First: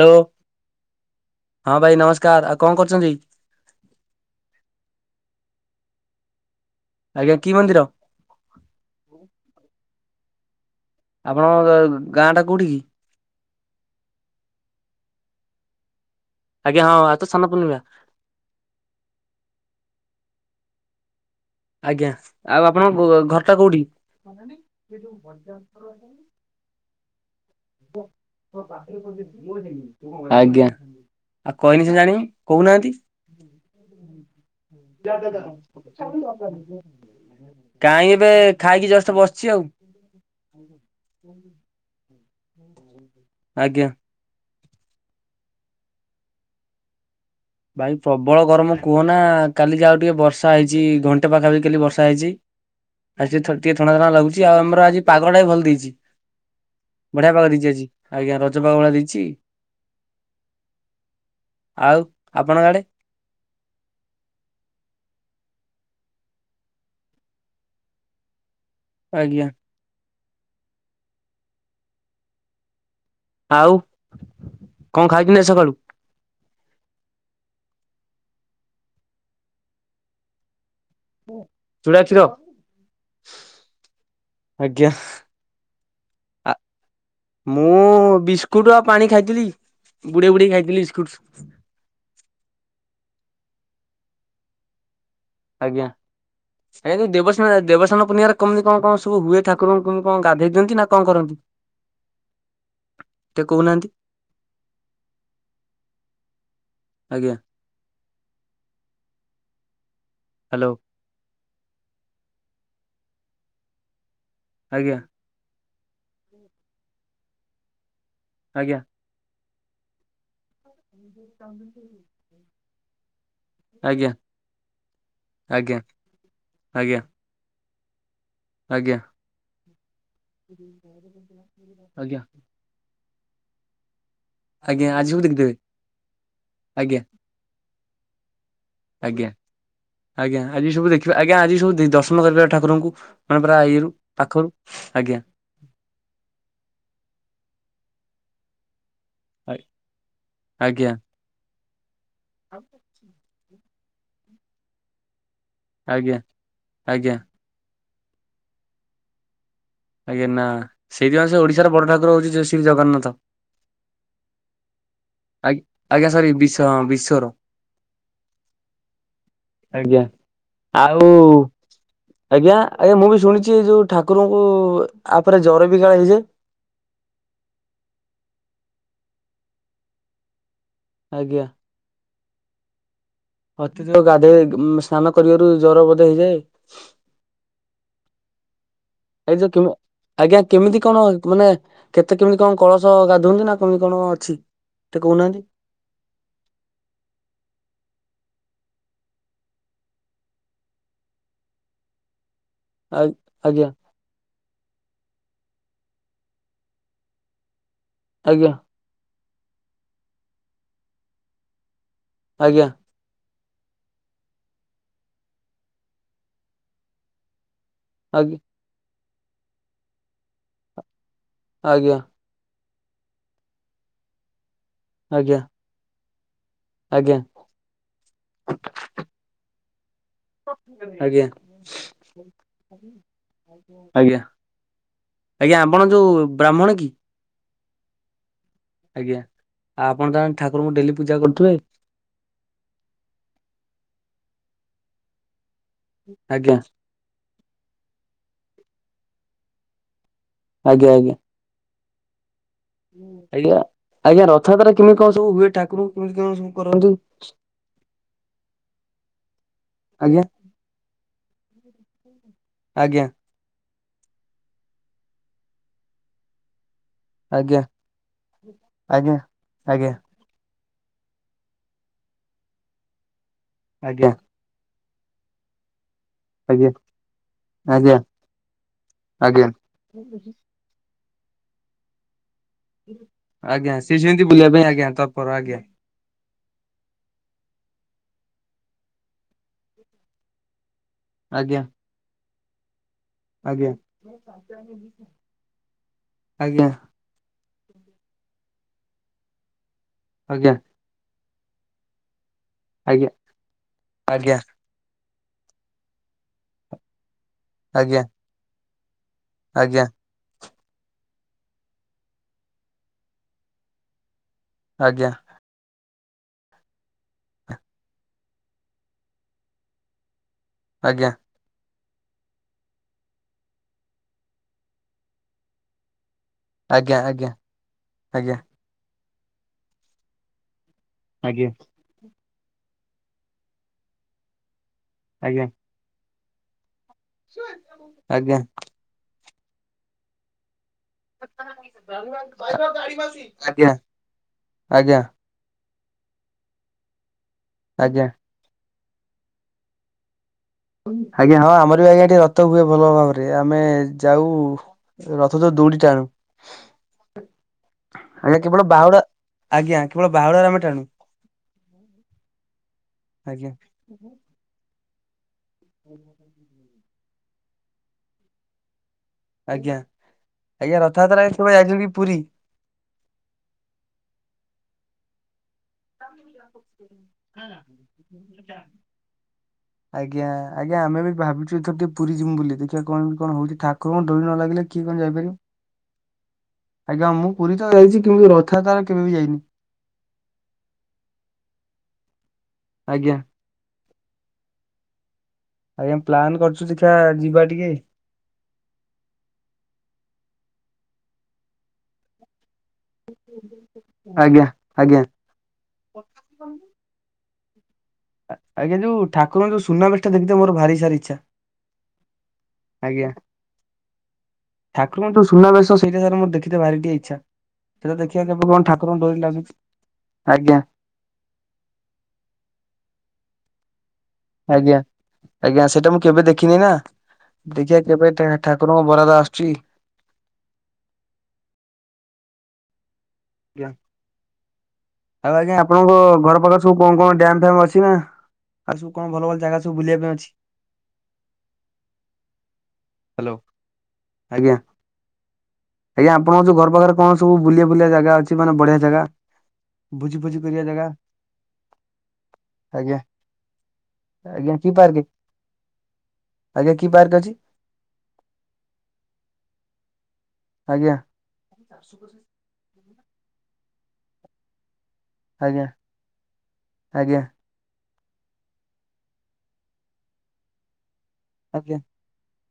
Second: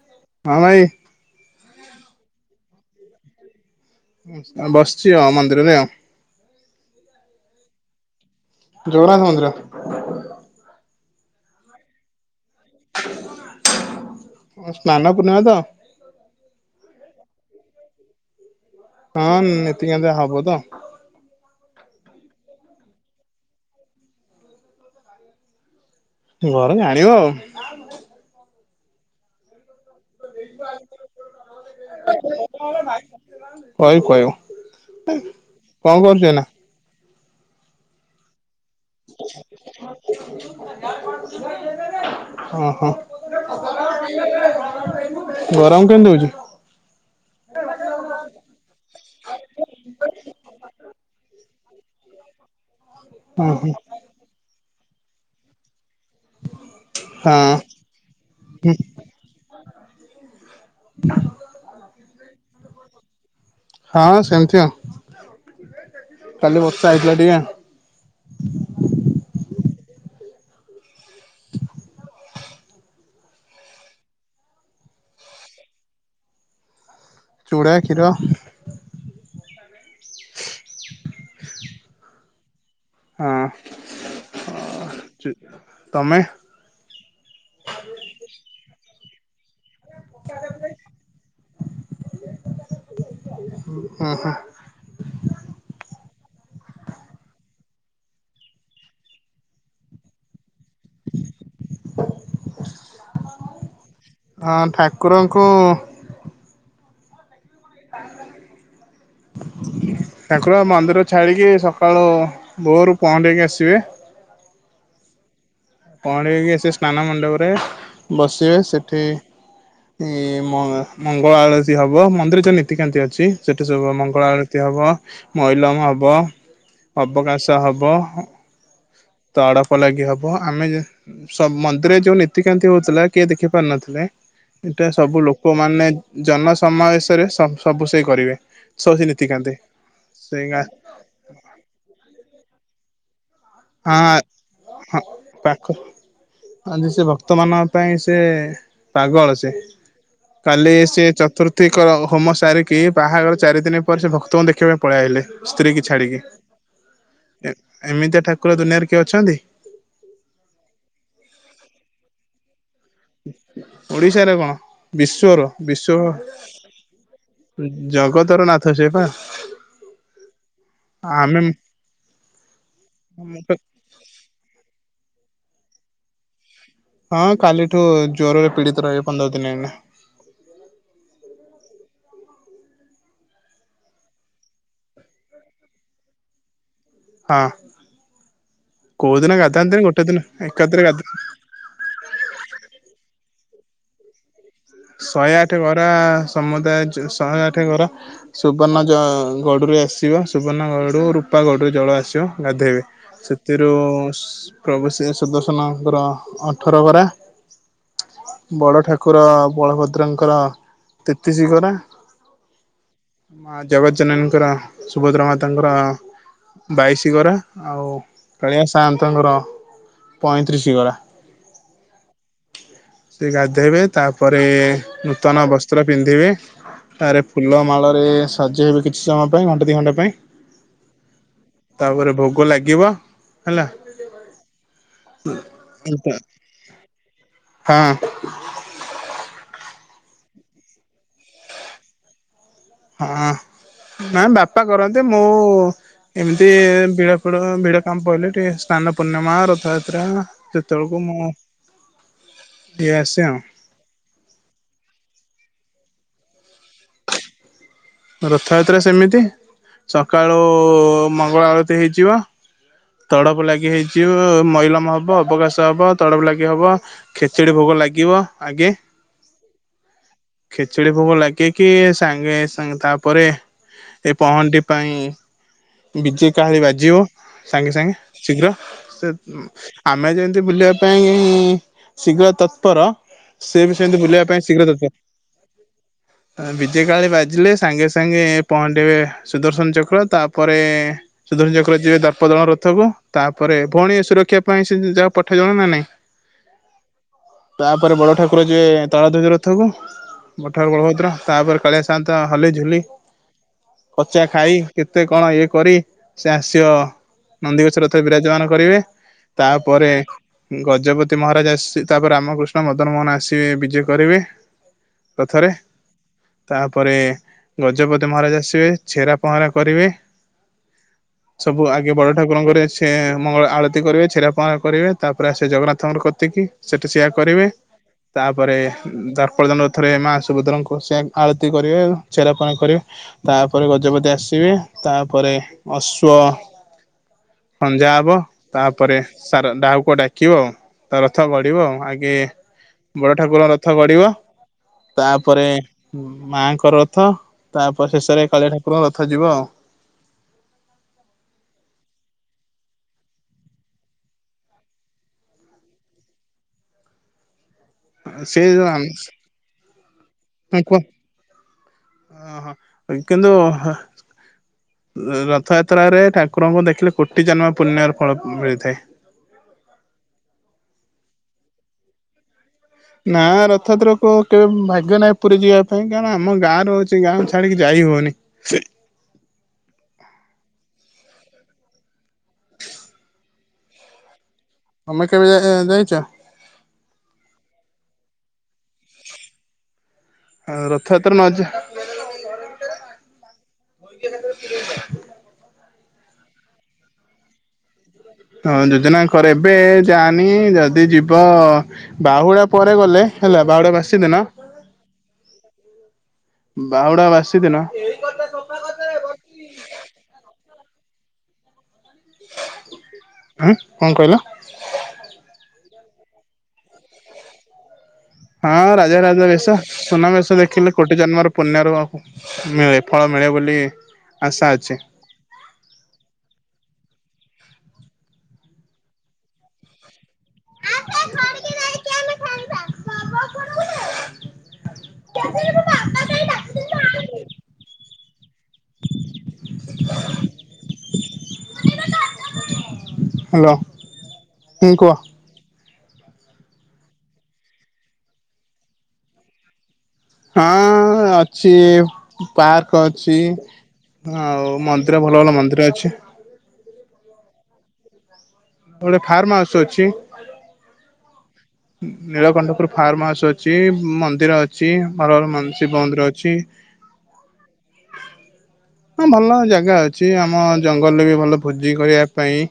Hello ହଁ ଭାଇ। ହଁ ଭାଇ ନମସ୍କାର ଆଉ କଣ କରୁଛନ୍ତି? ଆ ବସିଚି ଆ ମନ୍ଦିରରେ ଆଉ। ଆଜ୍ଞା କି ମନ୍ଦିର? ଜଗନ୍ନାଥ ମନ୍ଦିର। ଆପଣଙ୍କ ଗାଁ ଟା କୋଉଠି କି? ସ୍ନାନ ପୂର୍ଣ୍ଣିମା ତ? ଆଜ୍ଞା ହଁ ଆଉ ତ ସ୍ନାନ ପୂର୍ଣ୍ଣିମା ହଁ ନୀତିକାନ୍ତି ହବ ତ? ଆଜ୍ଞା ଆଉ ଆପଣଙ୍କ ଗୁ ଘରଟା କୋଉଠି? ଘର ଜାଣିଵ ଆଉ। ମୁଁ ପାଖରେ [unintelligible] ଆଜ୍ଞା ଆଉ କହିନି ସେ ଜାଣିବି କହୁନାହାନ୍ତି। କହିବୁ କହିବୁ କଣ କରୁଛୁ ଏଇନା? କାହିଁ ଏବେ ଖାଇକି ଜଷ୍ଟ ବସିଛି ଆଉ ଓ ହୋ। ଆଜ୍ଞା। ଗରମ କେମିତି ହଉଛି? ଭାଇ ପ୍ରବଳ ଗରମ କୁହନା କାଲି ଯାହା ଟିକେ ବର୍ଷା ହେଇଛି ଘଣ୍ଟେ ପାଖାପାଖି କାଲି ବର୍ଷା ହେଇଛି। ଆଜି ଓହୋ ଟିକେ ଥଣ୍ଡା ଥଣ୍ଡା ଲାଗୁଛି ଆଉ ଆମର ଆଜି ପାଗଳ ଟା ବି ଭଲ ଦେଇଛି। ବଢିଆ ପାଗ ଦେଇଛି ଆଜି ଆଜ୍ଞା ରଜ ହଁ ପାଖ ଭଳିଆ ଦେଇଛି। ଆଉ ଆପଣ ଆଡେ? ହଁ ସେମିତି ଆଉ କାଲି ବର୍ଷା ହେଇଥିଲା ଟିକେ। ଆଜ୍ଞା। ଆଉ କଣ ଖାଇଚନ୍ତି ଆଜି ସକାଳୁ? ଚୂଡ଼ା, କ୍ଷୀର। ଚୁଡ଼ା, କ୍ଷୀର? ହଁ ଆଜ୍ଞା ତମେ? ମୁଁ ବିସ୍କୁଟ ଆଉ ପାଣି ଖାଇଥିଲି। ବୁଢେଇ ବୁଢେଇ ଖାଇଥିଲି ବିସ୍କୁଟ। ଓ ହୋ। ଆଜ୍ଞା। ଏ ଦେବସ୍ନାନ ଦେବସ୍ନାନ ପୁର୍ଣିଆରେ କେମିତି କଣ ସବୁ ହୁଏ ଠାକୁରଙ୍କୁ କେମିତି କଣ ଗାଧେଇ ଦିଅନ୍ତି ନା କଣ କରନ୍ତି? ଟିକେ କହୁନାହାନ୍ତି ହଁ ଠାକୁରଙ୍କୁ ଆଜ୍ଞା। ତାଙ୍କର ହ୍ୟାଲୋ ମନ୍ଦିର ଛାଡିକି ସକାଳୁ ଭୋରୁ ପହଁଣ୍ଡେଇକି ଆସିବେ। ଆଜ୍ଞା। ପଇକି ଆ ସ୍ନାନ ମଣ୍ଡପରେ ବସିବେ ଆଜ୍ଞା ସେଠି। ମଙ୍ଗଳା ଆଳସୀ ହବ ମନ୍ଦିର ଯଉ ନୀତି କେମିତି ଅଛି? ସେଇଠି ସବୁ ଆଜ୍ଞା ମଙ୍ଗଳା ଆରତି ହେବ ଆଜ୍ଞା ମଇଲମ ହେବ ଆଜ୍ଞା ଅବକାଶ ହବ। ଆଜ୍ଞା। ଆଡପ ଲାଗି ହବ ଆମେ ମନ୍ଦିରରେ ଯୋଉ ଆଜ୍ଞା। ନୀତିକାନ୍ତି ହଉଥିଲା କିଏ ଦେଖି ପାର ନଥିଲେ। ଆଜ୍ଞା ଏଇଟା ଆଜି ସବୁ ଦେଖିଦେବେ ଲୋକମାନେ ଆଜ୍ଞା ଜନସମାବେଶରେ ସବୁ ସେ କରିବେ। ସବୁ ସେ ଆଜ୍ଞା ନୀତିକାନ୍ତି ସେ ଆଜ୍ଞା ଗାଁ ଆଜି ସବୁ ଦେଖିବା ଆଜ୍ଞା ଆଜି ସବୁ ଦର୍ଶନ କରିବା ଠାକୁରଙ୍କୁ ମାନେ ପୁରା ଇଏରୁ ହଁ ପାଖରୁ ହଁ ଆଜ୍ଞା। ବର୍ତ୍ତମାନ ପାଇଁ ସେ ପାଗଳ ସେ କାଲି ଆଜ୍ଞା ସେ ଚତୁର୍ଥୀଙ୍କ ହୋମ ସାରିକି ବାହାଘର ଚାରିଦିନ ପରେ ସେ ଭକ୍ତଙ୍କୁ ଦେଖିବା ପାଇଁ ପଳେଇଆ ହେଲେ। ସ୍ତ୍ରୀ କି ଛାଡିକି ଆଜ୍ଞା ଆଜ୍ଞା ଏମିତିଆ ଠାକୁର ଦୁନିଆରେ କିଏ ଅଛନ୍ତି? ରହୁଛି ଓଡିଶାରେ କଣ? ବିଶ୍ଵର, ଆ ଆଜ୍ଞା ସରି ବିଶ ହଁ ବିଶ୍ଵର। ବିଶ୍ଵ ଜଗତର ନାଥ ସେ ପା। ଆଜ୍ଞା। ଆଉ ଆମେ ଆଜ୍ଞା, ଆଜ୍ଞା। ମୁଁ ବି ଶୁଣିଛି ଯୋଉ, ଠାକୁରଙ୍କୁ ଆ ପରେ ଜର ବି କାଳେ ହେଇ ଯାଏ? ହଁ କାଲିଠୁ, ଜୋରରେ ପୀଡିତ ରହିବେ, ପନ୍ଦର ଦିନ ଆମେ। ଆଜ୍ଞା। ଅତୀତ ଗାଧୋଇ, ସ୍ନାନ କରିବାରୁ ଜର ବଧ ହେଇଯାଏ? ହଁ। କୋଉ ଦିନ ଏ ଯୋଉ କେମ୍ ଗାଧାନ୍ତିନି ଗୋଟେ ଦିନ ଆଜ୍ଞା ଏକାଥରେ କେମିତି ଗାଧା କଣ? ମାନେ କେତେ କେମି, କଣ କଳସ ଗାଧୁଆନ୍ତି ନା କେମି କଣ ଅଛି? ଟିକେ ଶହେ କହୁନାହାନ୍ତି ଆଠ ଗରା, ସମୁଦାୟ ଚ, ଶହେ ଆଠ ଗରା। ସୁବର୍ଣ୍ଣ ଜ, ଗଡ଼ୁରେ ଆସିବ। ସୁବର୍ଣ୍ଣ ଗଡୁ ରୂପା ଗଡୁ ଜଳ ଆସିବ। ଗାଧୋଇବେ। ଆ ଆଜ୍ଞା ସେଥିରୁ ସ, ପ୍ରଭୁ ସେ ସୁଦ ସନଙ୍କର, ଅଠର ଗରା, ଆଜ୍ଞା ବଡ ଠାକୁର ବଳଭଦ୍ରଙ୍କର, ତେତିସି ଗରା। ଆଜ୍ଞା। ମା ଜଗତ ଜନନିଙ୍କର, ସୁଭଦ୍ରା ମାତାଙ୍କର, ବାଇଶି ଗରା। ଆଉ ଆଜ୍ଞା କାଳିଆ ସାହାନ୍ତଙ୍କର, ପଇଁତିରିଶ ଗରା ଆଜ୍ଞା। ସେ ଗାଧୋଇବେ, ତାପରେ ଆଜ୍ଞା। ନୂତନ ବସ୍ତ୍ର ପିନ୍ଧିବେ। ଆଜ୍ଞା ତାରେ ଫୁଲ ମାଳ ରେ ସଜେଇବେ, କିଛି ସମୟ ପାଇଁ। ଘଣ୍ଟେ ଦି ଘଣ୍ଟା ପାଇଁ। ଆଜ୍ଞା, ତାପରେ ଭୋଗ ଲାଗିବ ହେଲା ଆଜ୍ଞା। ଆଜ୍ଞା, ଆପଣ ଯୋଉ ବ୍ରାହ୍ମଣ କି? ହଁ। ଆଜ୍ଞା। ଆପଣ ତାହେଲେ ଠାକୁରଙ୍କୁ, ଡେଲି ପୂଜା କରୁଥିବେ? ହଁ, ନାଇଁ ବାପା କରନ୍ତି। ମୁଁ ଏମିତି ଆଜ୍ଞା ବିଳ କୂଳ, ବିଡ କାମ ପାଇଲେ, ଟିକେ ସ୍ନାନ ପୂର୍ଣ୍ଣିମା, ରଥଯାତ୍ରା ସେ ଆଜ୍ଞା ତଳକୁ ଆଜ୍ଞା। ମୁ ଆଜ୍ଞା, ଆଜ୍ଞା। ରଥଯାତ୍ରା କେମିତି କଣ ସବୁ ହୁଏ? ଠାକୁର ଙ୍କୁ କେମତି କଣ ସବୁ କରନ୍ତି? ରଥଯାତ୍ରା ସେମିତି। ଆଜ୍ଞା ସକାଳୁ ମଙ୍ଗଳା ଆଳତି ହେଇଯିବ। ଆଜ୍ଞା ତଡ଼ବ ଲାଗି ହେଇଯିବ, ମଇଲମ ହବ, ଅବକାଶ ହବ, ତଡବ ଲାଗି ହବ। ଖେଚୁଡି ଆଜ୍ଞା ଭୋଗ ଲାଗିବ ଆଗେ। ଆଜ୍ଞା ଆଜ୍ଞା ଖେଚୁଡି ଭୋଗ ଲାଗିକି ସାଙ୍ଗେ, ସାଙ୍ଗେ ତାପରେ, ଏ ଆଜ୍ଞା ପହଣ୍ଡି ପାଇଁ, ବିଜେ କାହାରି ଆଜ୍ଞା ବାଜିବ। ସାଙ୍ଗେ, ସାଙ୍ଗେ ଆଜ୍ଞା ଶୀଘ୍ର। ସେ, ଆଜ୍ଞା ଆମେ ଯେମିତି ବୁଲିବା ପାଇଁଁ, ଶୀଘ୍ର ତ ତର, ସେ ଆଜ୍ଞା ବି ସିଏ ସେମିତି ବୁଲିବା ପାଇଁ, ଶୀଘ୍ର ତର, ଆଜ୍ଞା ତତ୍ପର ଆଜ୍ଞା ତର। ବିଜେ କାଳି ବାଜିଲେ, ସାଙ୍ଗେ ସାଙ୍ଗେ ପହଣ୍ଡେଇବେ ସୁଦର୍ଶନ ଚକ୍ର। ତାପରେ ସୁଧର ଆଜ୍ଞା ଚକ୍ର ଯିବେ ଦର୍ପଦନ ରଥକୁ। ତାପରେ ଆଜ୍ଞା ଭଉଣୀ ସୁରକ୍ଷା ପାଇଁ, ସେ ଯାହା ପଠେଇ ଜଣ ନା ନାଇଁ ଆଜ୍ଞା ତାପରେ ବଡ଼ ଠାକୁର ଯିବେ ତାଳ ଧ୍ୱଜ ରଥକୁ। ବଡ଼ ଆଜ୍ଞା ଠାକୁର ବଳଭଦ୍ର ତାପରେ, କାଳିଆ ସାନ୍ତ ହଲେଇ, ଝୁଲି। ଆଜ୍ଞା କଚା ଆଜ୍ଞା ଖାଇ, କେତେ କଣ, ଇଏ କରି ସେ ଆସିବ। ନନ୍ଦୀଗୋଷ ରଥରେ, ଆଜ୍ଞା ବିରାଜମାନ କରିବେ। ଆଜ୍ଞା ଆଜ୍ଞା ତାପରେ ଗଜପତି ମହାରାଜ ଆସ- ତାପରେ ରାମକୃଷ୍ଣ, ମଦନ ମୋହନ ଆସିବେ। ବିଜେ କରିବେ ଆଜ୍ଞା ରଥରେ। ତାପରେ, ଗଜପତି ମହାରାଜ ଆସିବେ। ଛେରା ପହଁରା କରିବେ। ଆଜ୍ଞା ସବୁ ଆ ଇଏ ବଡ଼ ଠାକୁରଙ୍କରେ, ସେ ମଙ୍ଗଳ ଆଳତି କରିବେ। ଚ୍ଛେରା ପହରା କରିବେ। ତାପରେ ସେ ଆସିବେ ଜଗନ୍ନାଥଙ୍କର କ ତିକି, ସେଠି ଆଜ୍ଞା ଆଜ୍ଞା ଆଜ୍ଞା ସେଆ ଆଜ୍ଞା କରିବେ। ତାପରେ ଦର୍ପଦନ ରଥରେ ମା ସୁଭଦ୍ରାଙ୍କ କୋ ସେ ଆଳତି କରିବେ। ଛେରା ପହଁରା କରିବେ। ତାପରେ ଗଜପତି ଆସିବେ। ତାପରେ ଆଜ୍ଞା ଅଶ୍ୱ ଖଞ୍ଜା ହବ ଆଜ୍ଞା ତାପରେ ସାର ଡାଉକୁ ଡାକିବ ଆଉ। ତା ରଥ ଗଢିବ ଆ ଆଗେ ବଡ ଠାକୁର ଆଜ୍ଞା ରଥ ଗଢିବ ତାପରେ ହଁ ମାଆଙ୍କର ରଥ ତାପରେ ଆଜ୍ଞା ଶେଷରେ କାଳିଆ ଠାକୁରଙ୍କ ରଥ ଯିବ ଆଉ। ଆଜ୍ଞା ହଁ ଆମର ବି ଆଜ୍ଞା ଏଠି ରଥ ହୁଏ ଭଲ ଭାବରେ ଆମେ ଯାଉ ରଥଚ ଦୌଡ଼ି ଟାଣୁ। ଆଜ୍ଞା ସେ କେବଳ ବାହୁଡା ଆଜ୍ଞା କେବଳ ବାହୁଡାରେ ଆମେ ଟାଣୁ। ଓ ହୋ କିନ୍ତୁ ଆଜ୍ଞା ରଥଯାତ୍ରରେ ଠାକୁରଙ୍କୁ ଦେଖିଲେ କୋଟି ଜନ୍ମ ପୁର୍ଣ ର ଫଳ ମିଳିଥାଏ। ଆଜ୍ଞା ଆଜ୍ଞା ରଥଯାତ୍ରା ସେ ଯାଇଛନ୍ତି କି ପୁରୀ? ନା ରଥଯାତ୍ରାକୁ କେବେ ଭାଗ୍ୟ ନାହିଁ ପୁରୀ ଯିବା ପାଇଁ କାରଣ ଆମ ଗାଁ ର ହଛି ସେ ଗାଁ ଛାଡିକି ଯାଇ ହଉନି। [inaudible] ଆଜ୍ଞ ଆଜ୍ଞା ଆମେ ବି ଭାବଛୁ ଏଥର ଟିକେ ପୁରୀ ଯିବୁ ବୋଲି ଦେଖିବା କଣ କଣ ହଉଛି ଠାକୁର ଙ୍କ ଡୋରି ନ ଲାଗି କିଏ କଣ ତମେ କେବେ ଯାଇଛ ଯାଇପାରିବ ଆଜ୍ଞା ମୁଁ ପୁରୀ ତ ଯାଇଛି କିନ୍ତୁ ରଥାଯାତ୍ରା ରେ କେବେ ବି ଯାଇନି। ଆ ରଥଯାତ୍ରା ନ ଯ ଆଜ୍ଞା [unintelligible] [unintelligible] ଆଜ୍ଞା ପ୍ଲାନ କରୁଛୁ ଦେଖା ଯିବା ଟିକେ ହଁ ଯୋଜନା କରେ ଏବେ ଯାନି ଯଦି ଯିବ ବାହୁଡା ପରେ ଗଲେ ହେଲା ବାଉଡା ବାସି ଦିନ ଆଜ୍ଞା। ଆଜ୍ଞା ବାଉଡା ବାସି ସେଦିନ ଆଜ୍ଞା ଯୋଉ ଠାକୁରଙ୍କ ଯୋଉ ସୁନାବେଶ ଟା ଦେଖିଥେ ମୋର ଭାରି ସାରି ଇଚ୍ଛା। ଆଜ୍ଞା ହଁ କଣ କହିଲ? ଠାକୁର ମ ତୁ ସୁନାବେସ ସେଇଟା ସାର ମୋ ଦେଖି ଭାର ଟିକେ ଇଚ୍ଛା। ସେଇଟା ଦେଖିବା କେବେ କଣ ହଁ ରାଜା ଠାକୁରଙ୍କ ଡୋରି ରାଜା ଲାଗୁଛି ବେଶ ସୁନା ବେଶ ଆଜ୍ଞା ଦେଖିଲେ କୋଟି ଜନ୍ମର ପୁଣ୍ୟ ର ମିଳେ ଫଳ ମିଳେ ବୋଲି ଆଶା ଅଛି। ଆଜ୍ଞା ଆଜ୍ଞା ସେଇଟା ମୁଁ କେବେ ଦେଖିନି ନା। ଦେଖିିବା କେବେ ଠାକୁରଙ୍କ ବରାଦା ଆସୁଛି। ଏବେ ଖର୍କି ଦେଇକି ଆମେ ଖାଇବା। ଜ୍ଞା। ଆଉ ଆଜ୍ଞା ଆପଣଙ୍କ ଘର ପାଖରେ ସବୁ କଣ କଣ ଡ୍ୟାମ ଫାମ ଅଛି ନା ଆଉ ସବୁ କଣ ଭଲ ଭଲ ଜାଗା ସବୁ ବୁଲିବା ପାଇଁ ଅଛି। ହ୍ୟାଲୋ ଆଜ୍ଞା ହୁଁ କୁହ। ଆଜ୍ଞା ଆପଣଙ୍କ ଯୋଉୁ ଘର ପାଖରେ କଣ ସବୁ ବୁଲିଆ ବୁଲିଆ ଜାଗା ଅଛି ମାନେ ବଢିଆ ଜାଗା ଭୋଜି ଫୋଜି କରିବା ଜାଗା ହଁ ଅଛି ପାର୍କ ଆଜ୍ଞା ଅଛି। ଆଜ୍ଞା ଆଉ କି ପାର୍କ ଭଲ ଭଲ ମନ୍ଦିର ଅଛି। ଆଜ୍ଞା [inaudible] ଗୋଟେ ଫାର୍ମ ହାଉସ ଅଛି ଆଜ୍ଞା ନୀଳକଣ୍ଟପୁର ଫାର୍ମ ହାଉସ୍ ଅଛି ମନ୍ଦିର ଅଛି। ଭଲ ଭଲ ମ ଆଜ୍ଞା ଶିବ ମନ୍ଦିର ଅଛି। ଆଜ୍ଞା ହଁ ଭଲ ଜାଗା ଅଛି ଆମ ଜଙ୍ଗଲରେ ବି ଭଲ ଭୋଜି ଆଜ୍ଞା କରିବା ପାଇଁ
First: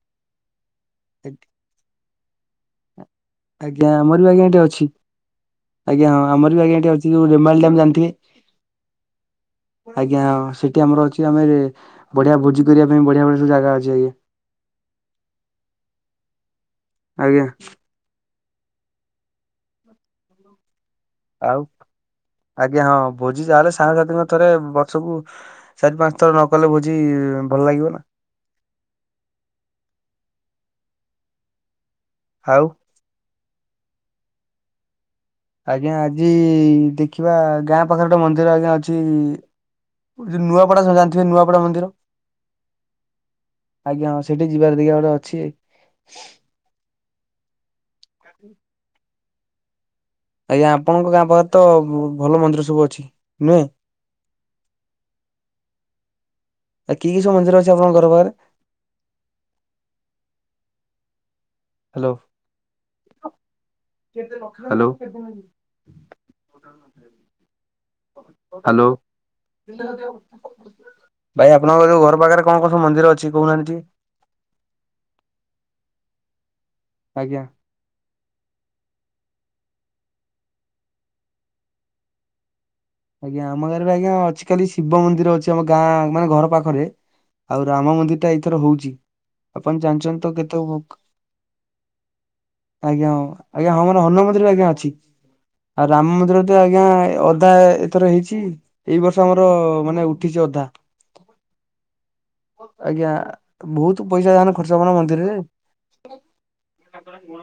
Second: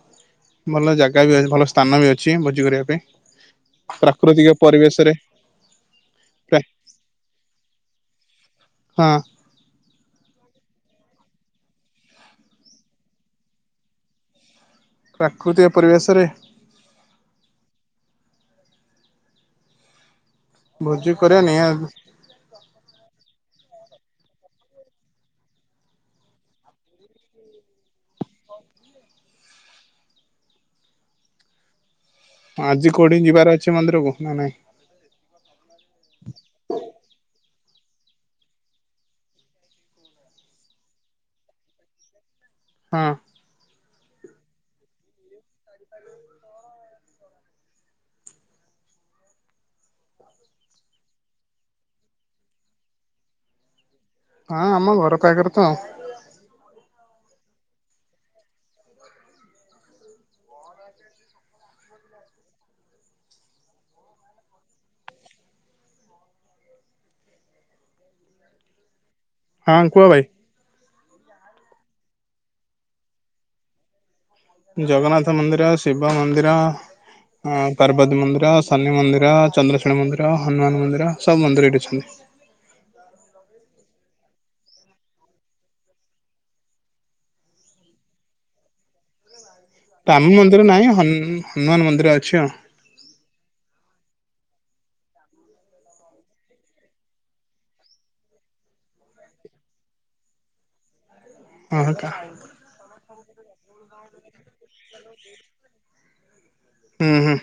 ଭଲ ଜାଗା ବି ଅ ଭଲ ସ୍ଥାନ ବି ଅଛି ଭୋଜି କରିବା ପାଇଁ। ଆଜ୍ଞା ଆମର ବା ଆଜ୍ଞା ପ୍ରାକୃତିକ ଏଠି ଅଛି। ପରିବେଶରେ ଆଜ୍ଞା ହଁ ଆମର ପ୍ରା ବି ଆଜ୍ଞା ଏଠି ଅଛି ଯୋଉ ରେମା ଡମ୍ ଜାଣିଥିବେ ହଁ ଆଜ୍ଞା ସେ ଆମର ଅଛି ଆମେ ବଢିଆ ଭୋଜି କରିବା ପାଇଁ ବଢିଆ ବଢିଆ ସବୁ ଜାଗା ଅଛି ଆଜ୍ ପ୍ରାକୃତିକ ପରିବେଶରେ ଆଜ୍ଞା ଭୋଜି କରିବା ଆଉ ନିହାତି ଆଜ୍ଞା ହଁ ଭୋଜି ଚାଲେ ସାଙ୍ଗସାଥିୀଙ୍କ ଥରେ ବର୍ଷକୁ ଚାରି ପାଞ୍ଚ ଥର ନ କଲେ ଭୋଜି ଭଲ ଲାଗିବ ନା। [inaudible] ଆଉ ଆଜି କୋଉଠି ଯିବାର ଅଛି ମନ୍ଦିରକୁ ନା ନାହିଁ ଆଜ୍ଞା ଆଜି ଦେଖିବା ଗାଁ ପାଖରେ ଗୋଟେ ଆଜ୍ଞା ଅଛି ଜ ନୂଆପଡ଼ା ସବୁ ଜାଣିଥିବେ ନୂଆପଡ଼ା ମନ୍ଦିର ହଁ ଆଜ୍ଞା ହଁ ସେଠି ଯିବାର ଦେଖ ଗୋଟେ ଅ ଅଛି। ଆଜ୍ଞା ଆପଣଙ୍କ ଗାଁ ପାଖରେ ତ ଭଲ ମନ୍ଦିର ସବୁ ଅଛି ନୁହେଁ ହଁ ଆମ ଘର ପାଖରେ ତ ଆଉ ଆ କି କି ସବୁ ମନ୍ଦିର ଅଛି ଆପଣଙ୍କ ଘର ପାଖରେ ହାଲୋ। ହାଲୋ। ହାଲୋ। ହଁ କୁହ ଭାଇ ଭାଇ ଆପଣଙ୍କ ଯୋଉ ଘର ପାଖରେ କଣ କଣ ମନ୍ଦିର ଅଛି କହୁନାହାନ୍ତି ଟିକେ? ଜଗନ୍ନାଥ ମନ୍ଦିର, ଶିବ ମନ୍ଦିର, ଆଜ୍ଞା ପାର୍ବତୀ ମନ୍ଦିର, ଶନି ମନ୍ଦିର। ର, ଚନ୍ଦ୍ରଶେଣ ମନ୍ଦିର, ହନୁମାନ ମନ୍ଦିର ସବୁ ମନ୍ଦିର ଏଇଠି ଅଛନ୍ତି। ଆଜ୍ଞା ଆମ ଗାଁରେ ଆଜ୍ଞା ଆଜିକାଲି ଶିବ ମନ୍ଦିର ଅଛି। ଆମ ଗାଁ ମାନେ ଘର ପାଖରେ ଆଉ ରାମ ମନ୍ଦିର ଟା ଏଇଥର ହୋଉଛି। ଆପଣ ଜାଣିଚନ୍ତି ରାମ ତ କେତେ ମନ୍ଦିର ନାହିଁ କ ହନୁ ହନୁମାନ ମନ୍ଦିର ଅଛି ଆଜ୍ଞା ହଁ ଆଜ୍ଞା ହଁ ମାନ ହନୁମାନ ନ୍ଦିର ଆଜ୍ଞା ଅଛି ଆଉ ରାମ ମନ୍ଦିର ତ ଆଜ୍ଞା ଅଧା ଥର ହେଇଛି ଏଇ ବର୍ଷ ଆମର ମାନେ ଉଠି ଅଧା ଆଉ ହଁ କା ଆଜ୍ଞା। ବହୁତ ପଇସା ଯାନ ଖର୍ଚ୍ଚ ହବନା ମନ୍ଦିରରେ। ହୁଁ ହୁଁ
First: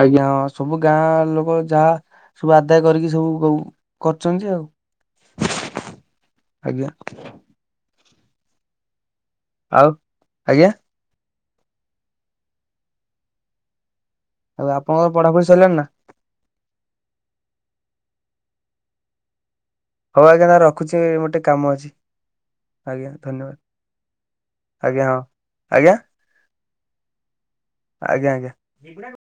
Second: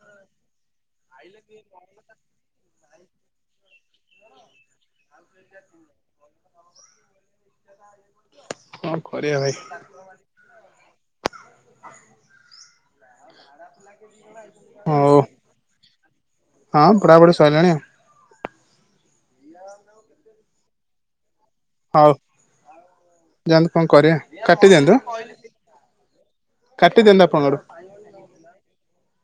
ଆଜ୍ଞା ହଁ ସବୁ ଗାଁ ଲୋକ ଯାହା ସବୁ ଆଦାୟ କରିକି ସବୁ କ କରୁଛନ୍ତି ଆଉ। ଆଜ୍ଞା ହଁ। କରିବା ଭାଇ ଆଉ ଆଜ୍ଞା ଆଉ ଆପଣଙ୍କର ହୋଉ ପଢାପଢି ସରିଲାଣି ନା ହଁ ପଢ଼ାପଢ଼ି ସଇଲାଣି। ହୋଉ ଆଜ୍ଞା ତାହାଲେ ରଖୁଚି ମୋର ଟିକେ କାମ ଅଛି। ହଉ ଆଜ୍ଞା ଧନ୍ୟବାଦ ଯାଆନ୍ତୁ କଣ କରିବା କାଟି ଦିଅନ୍ତୁ ଆଜ୍ଞା ଆ। ହଁ ଆଜ୍ଞା କାଟିଦିନ୍ତୁ ଆପଣଙ୍କଡୁ। ଆଜ୍ଞା ଆଜ୍ଞା।